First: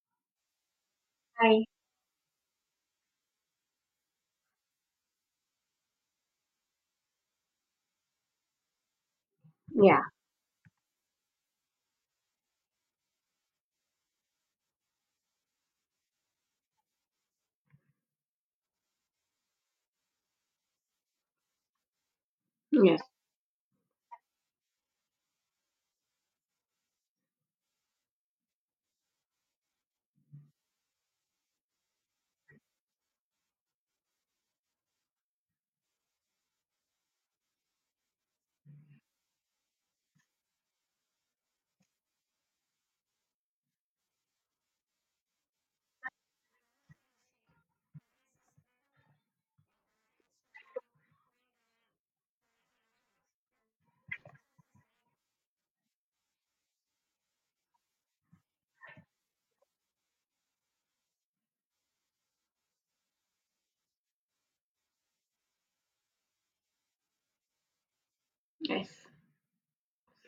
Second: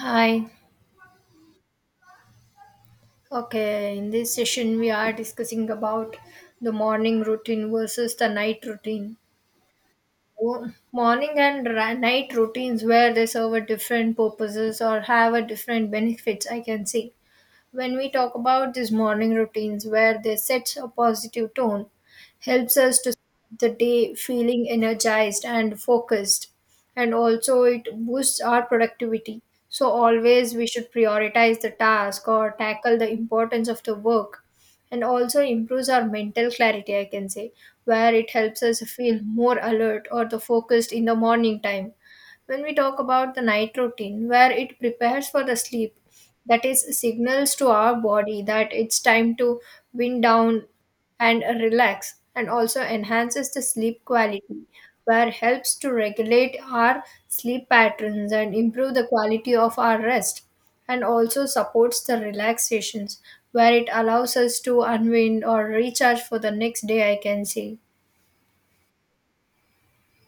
Hi. Hi. Okay, in this session we are discussing about the morning routine versus the night routine. Yeah. Morning and night routines, where they serve a different purposes or have a different benefits, I can say. When we talk about these morning routines, where they set a positive tone, helps us Yes. to start the day feeling energized and focused, and also it boosts our productivity. So always we should prioritize the task or tackle the importance of the work, and also improves our mental clarity, I can say, where it helps us feel more alert or the focused in the morning time. When we talk about the night routine, where it prepares for the sleep, that is signals to our body that it's time to wind down and relax, and also enhances the sleep quality, where helps to regulate our sleep patterns and improve the quality of our rest, and also supports the relaxations, where it allows us to unwind or recharge for the next day, I can say. Yes.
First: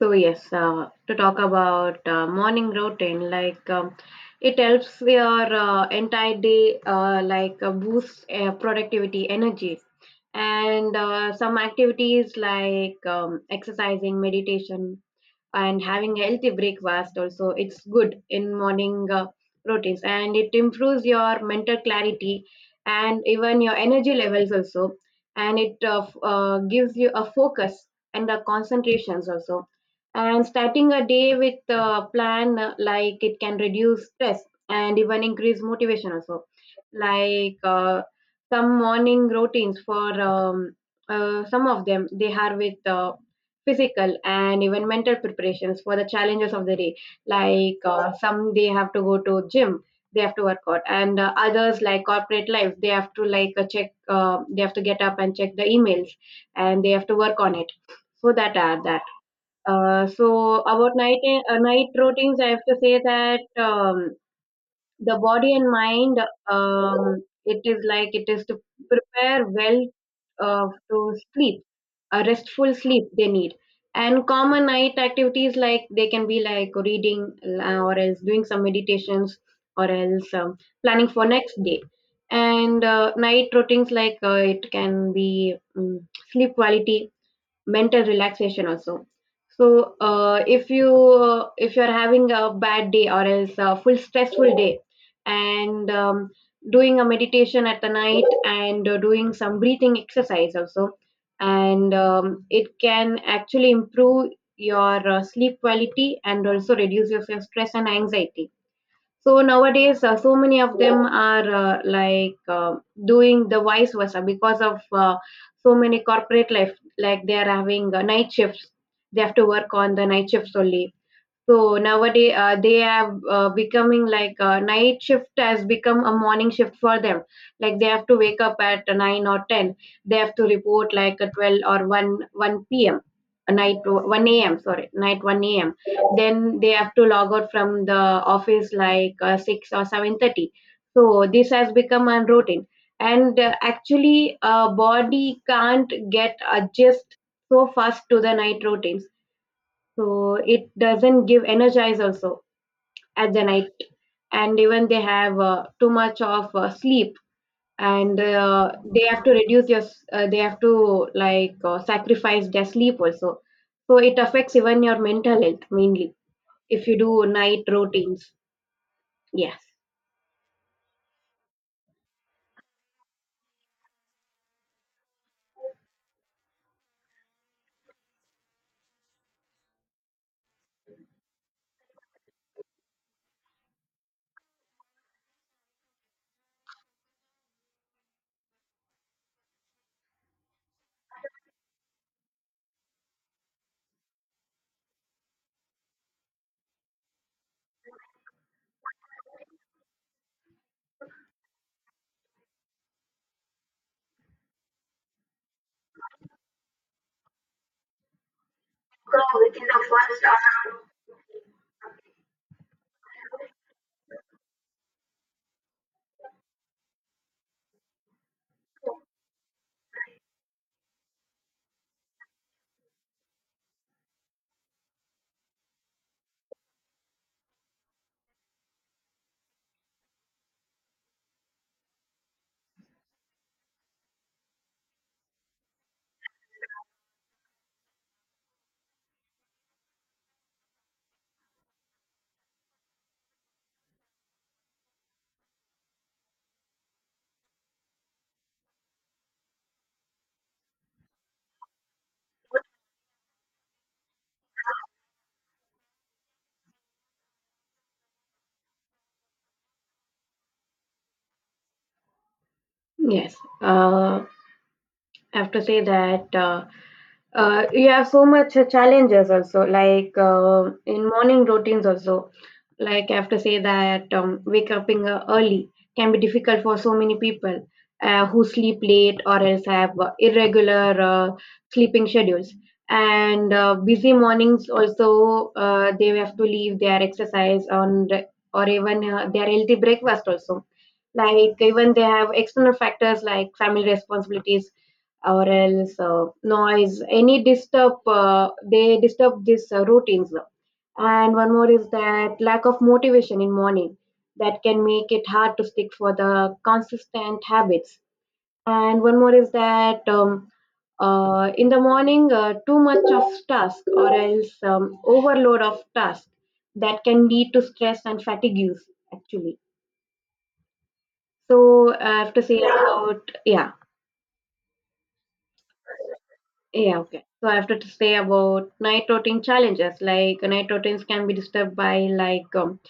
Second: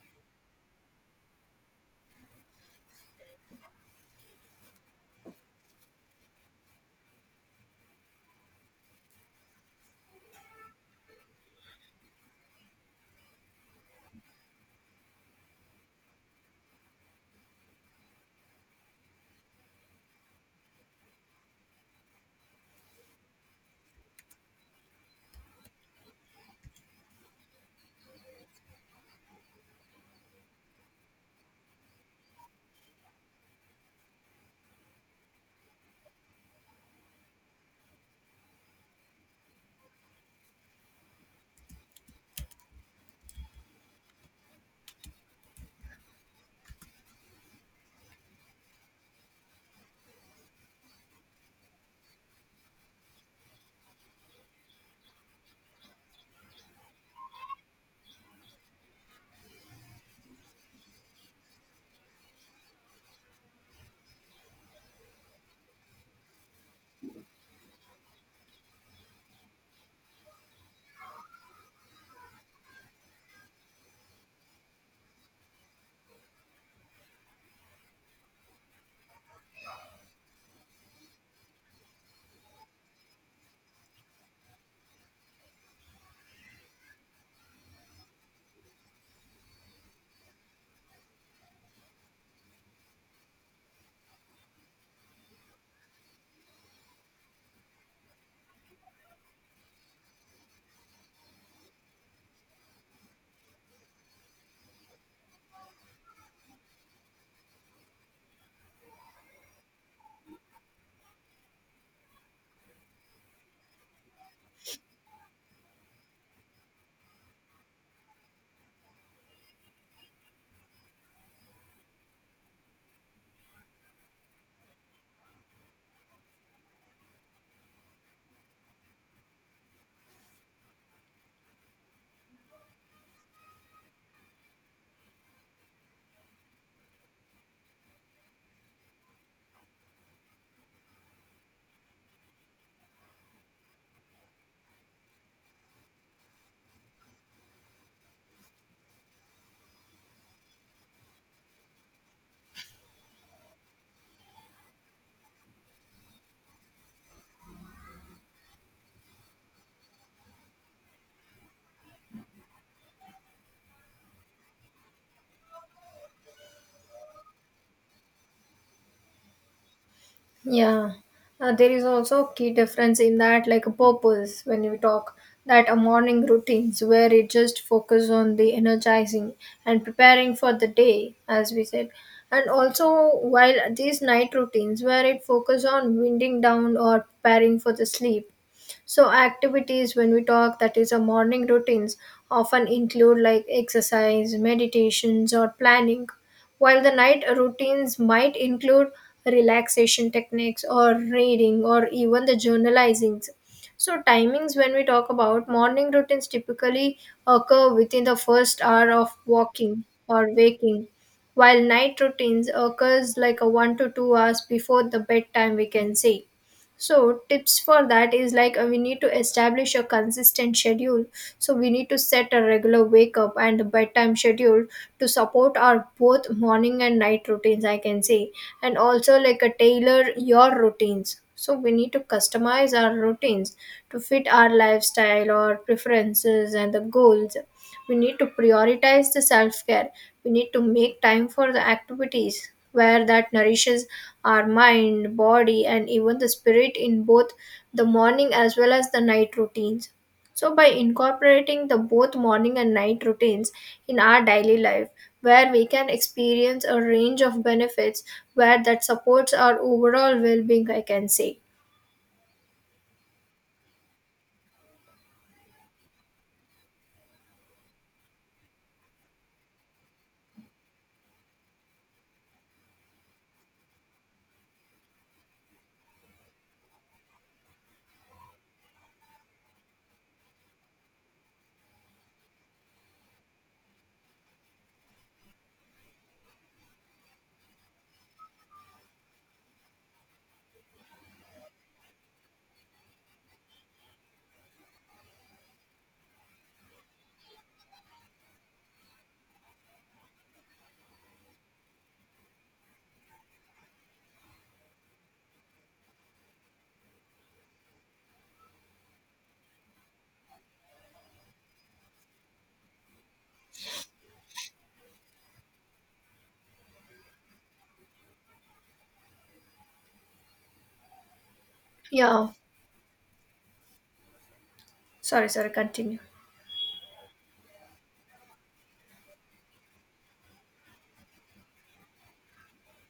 So yes, to talk about morning routine, it helps your entire day, boost productivity, energy, and some activities like exercising, meditation, and having healthy breakfast. Also it's good in morning routines, and it improves your mental clarity and even your energy levels also. And it gives you a focus and the concentrations also. And starting a day with a plan, it can reduce stress and even increase motivation also. like uh, some morning routines for some of them, they have with physical and even mental preparations for the challenges of the day. Like some, they have to go to gym, they have to work out. And others, like corporate life, they have to, like check they have to get up and check the emails, and they have to work on it. So that are that. So about night, night routines, I have to say that the body and mind, it is like it is to prepare well to sleep. A restful sleep they need. And common night activities, like they can be like reading, or else doing some meditations, or else planning for next day. And night routines, like it can be sleep quality, mental relaxation also. So if you're having a bad day or else a full stressful day, and doing a meditation at the night and doing some breathing exercise also, and it can actually improve your sleep quality and also reduces your stress and anxiety. So nowadays, so many of them are doing the vice versa because of so many corporate life. Like they are having night shifts, they have to work on the night shifts only. So nowadays, they have becoming, night shift has become a morning shift for them. Like they have to wake up at 9 or 10. They have to report like a 12 or one p.m., night 1 a.m. Sorry, night 1 a.m. Then they have to log out from the office like 6 or 7:30. So this has become a routine, and actually, body can't get adjust so fast to the night routines, so it doesn't give energize also at the night. And even they have too much of sleep, and they have to they have to sacrifice their sleep also. So it affects even your mental health, mainly if you do night routines. Yes. Yeah, there is also a key difference in that, like a purpose when we talk, that a morning routines where it just focus on the energizing and preparing for the day, as we said, and also while these night routines where it focus on winding down or preparing for the sleep. So activities when we talk, that is a morning routines, often include like exercise, meditations or planning, while the night routines might include relaxation techniques or reading or even the journalizing. So timings when we talk about morning routines typically occur within the first hour of walking or waking, while night routines occurs like a 1 to 2 hours before the bedtime, we can say. So tips for that is like we need to establish a consistent schedule, so we need to set a regular wake up and bedtime schedule to support our both morning and night routines, I can say. And also, like a tailor your routines, so we need to customize our routines to fit our lifestyle or preferences and the goals. We need to prioritize the self care. We need to make time for the activities where that nourishes our mind, body and even the spirit in both the morning as well as the night routines. So by incorporating the both morning and night routines in our daily life, where we can experience a range of benefits, where that supports our overall well-being, I can say. Yes. uh, I have to say that you have so much challenges also, in morning routines also. Like I have to say that wake up in, early can be difficult for so many people who sleep late or else have irregular sleeping schedules. And busy mornings also, they have to leave their exercise on the, or even their healthy breakfast also. Like even they have external factors like family responsibilities, or else noise, any disturb, they disturb these routines. And one more is that lack of motivation in morning, that can make it hard to stick for the consistent habits. And one more is that in the morning, too much of task or else overload of task, that can lead to stress and fatigues actually. So I Yeah. have to say about, yeah. Sorry, continue. Yeah, okay. So I have to say about night routine challenges. Like night routines can be disturbed by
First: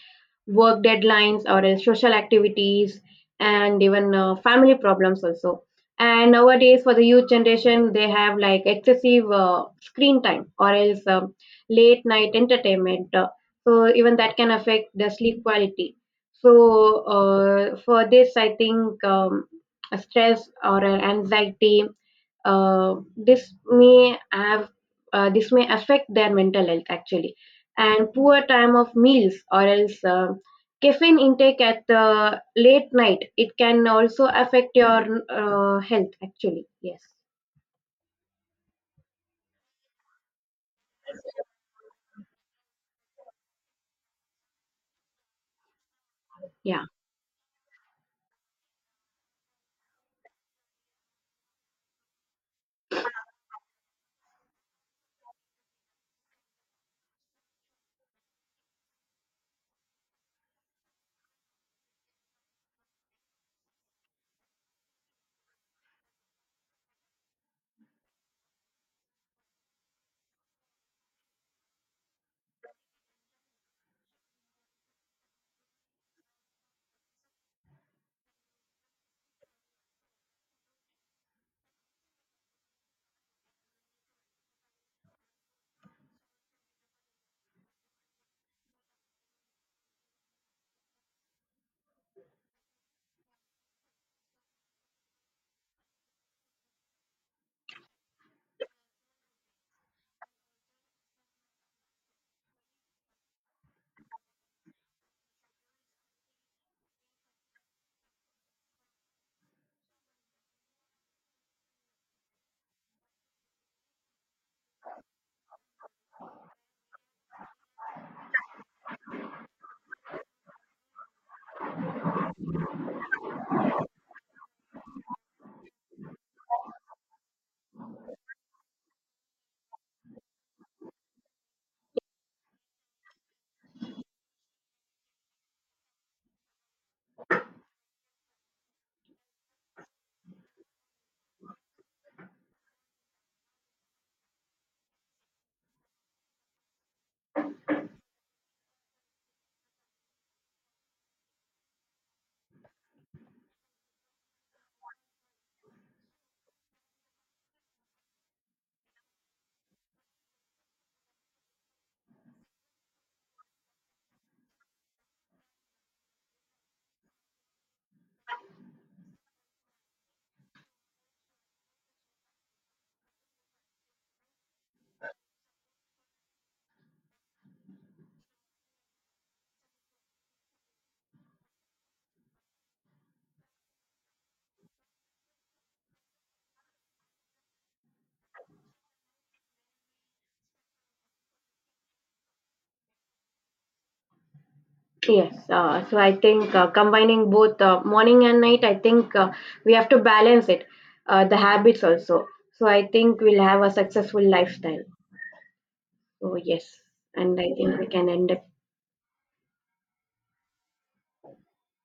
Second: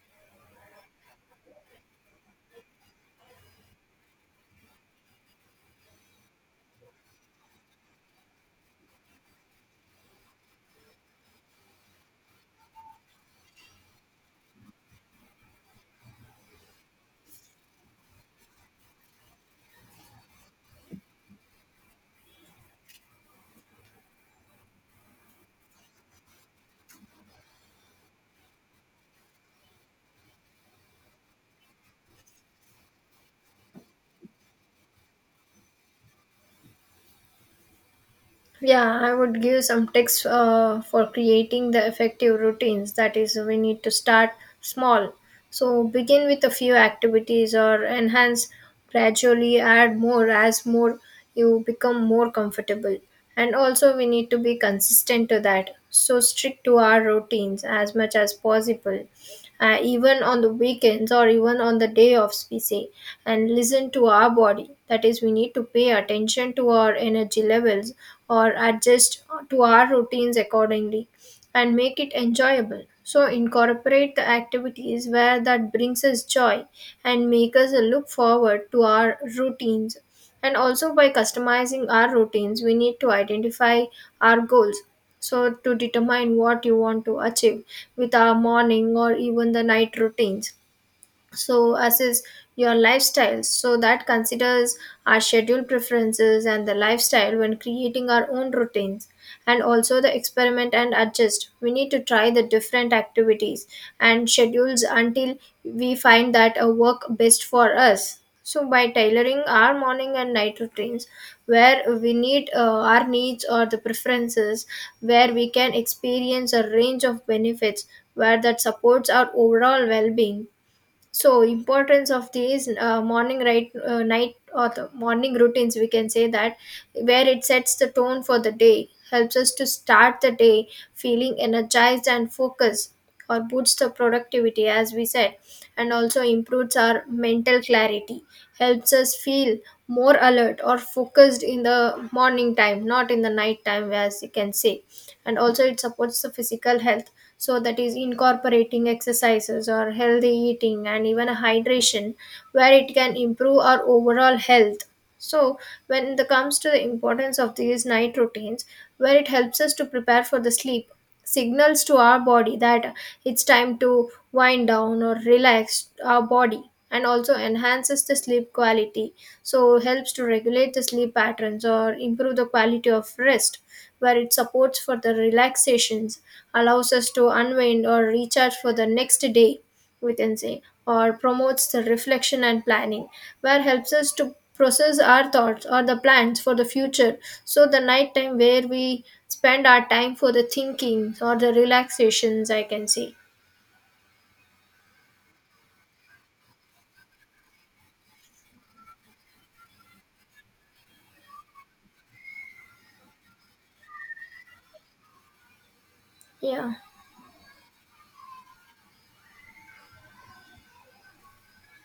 work deadlines or social activities and even family problems also. And nowadays, for the youth generation, they have like excessive screen time or else late night entertainment. So even that can affect the sleep quality. So for this, I think stress or anxiety, this may have, this may affect their mental health actually. And poor time of meals, or else caffeine intake at the late night, it can also affect your health actually. Yes. Yeah, I would give some tips for creating the effective routines. That is, we need to start small. So, begin with a few Yeah. activities or enhance, gradually add more as more you become more comfortable. And also, we need to be consistent to that. So, stick to our routines as much as possible, even on the weekends or even on the day of we, and listen to our body. That is, we need to pay attention to our energy levels or adjust to our routines accordingly, and make it enjoyable. So incorporate the activities where that brings us joy and make us look forward to our routines. And also, by customizing our routines, we need to identify our goals, so to determine what you want to achieve with our morning or even the night routines. So as is your lifestyle, so that considers our schedule preferences and the lifestyle when creating our own routines. And also the experiment and adjust, we need to try the different activities and schedules until we find that a work best for us. So by tailoring our morning and night routines, where we need our needs or the preferences, where we can experience a range of benefits, where that supports our overall well-being. So importance of these morning, night or the morning routines, we can say that, where it sets the tone for the day, helps us to start the day feeling energized and focused, or boosts the productivity, as we said, and also improves our mental clarity, helps us feel more alert or focused in the morning time, not in the night time, as you can say. And also it supports the physical health. So that is incorporating exercises or healthy eating and even a hydration, where it can improve our overall health. So when it comes to the importance of these night routines, where it helps us to prepare for the sleep, signals to our body that it's time to wind down or relax our body, and also enhances the sleep quality, so helps to regulate the sleep patterns or improve the quality of rest, where it supports for the relaxations, allows us to unwind or recharge for the next day, we can say, or promotes the reflection and planning, where helps us to process our thoughts or the plans for the future. So the night time where we spend our time for the thinking or the relaxations, I can say. Yes. So I think combining both morning and night, I think we have to balance it, the habits also. So I think we'll have a successful lifestyle. So yes. Yeah. And I think we can end.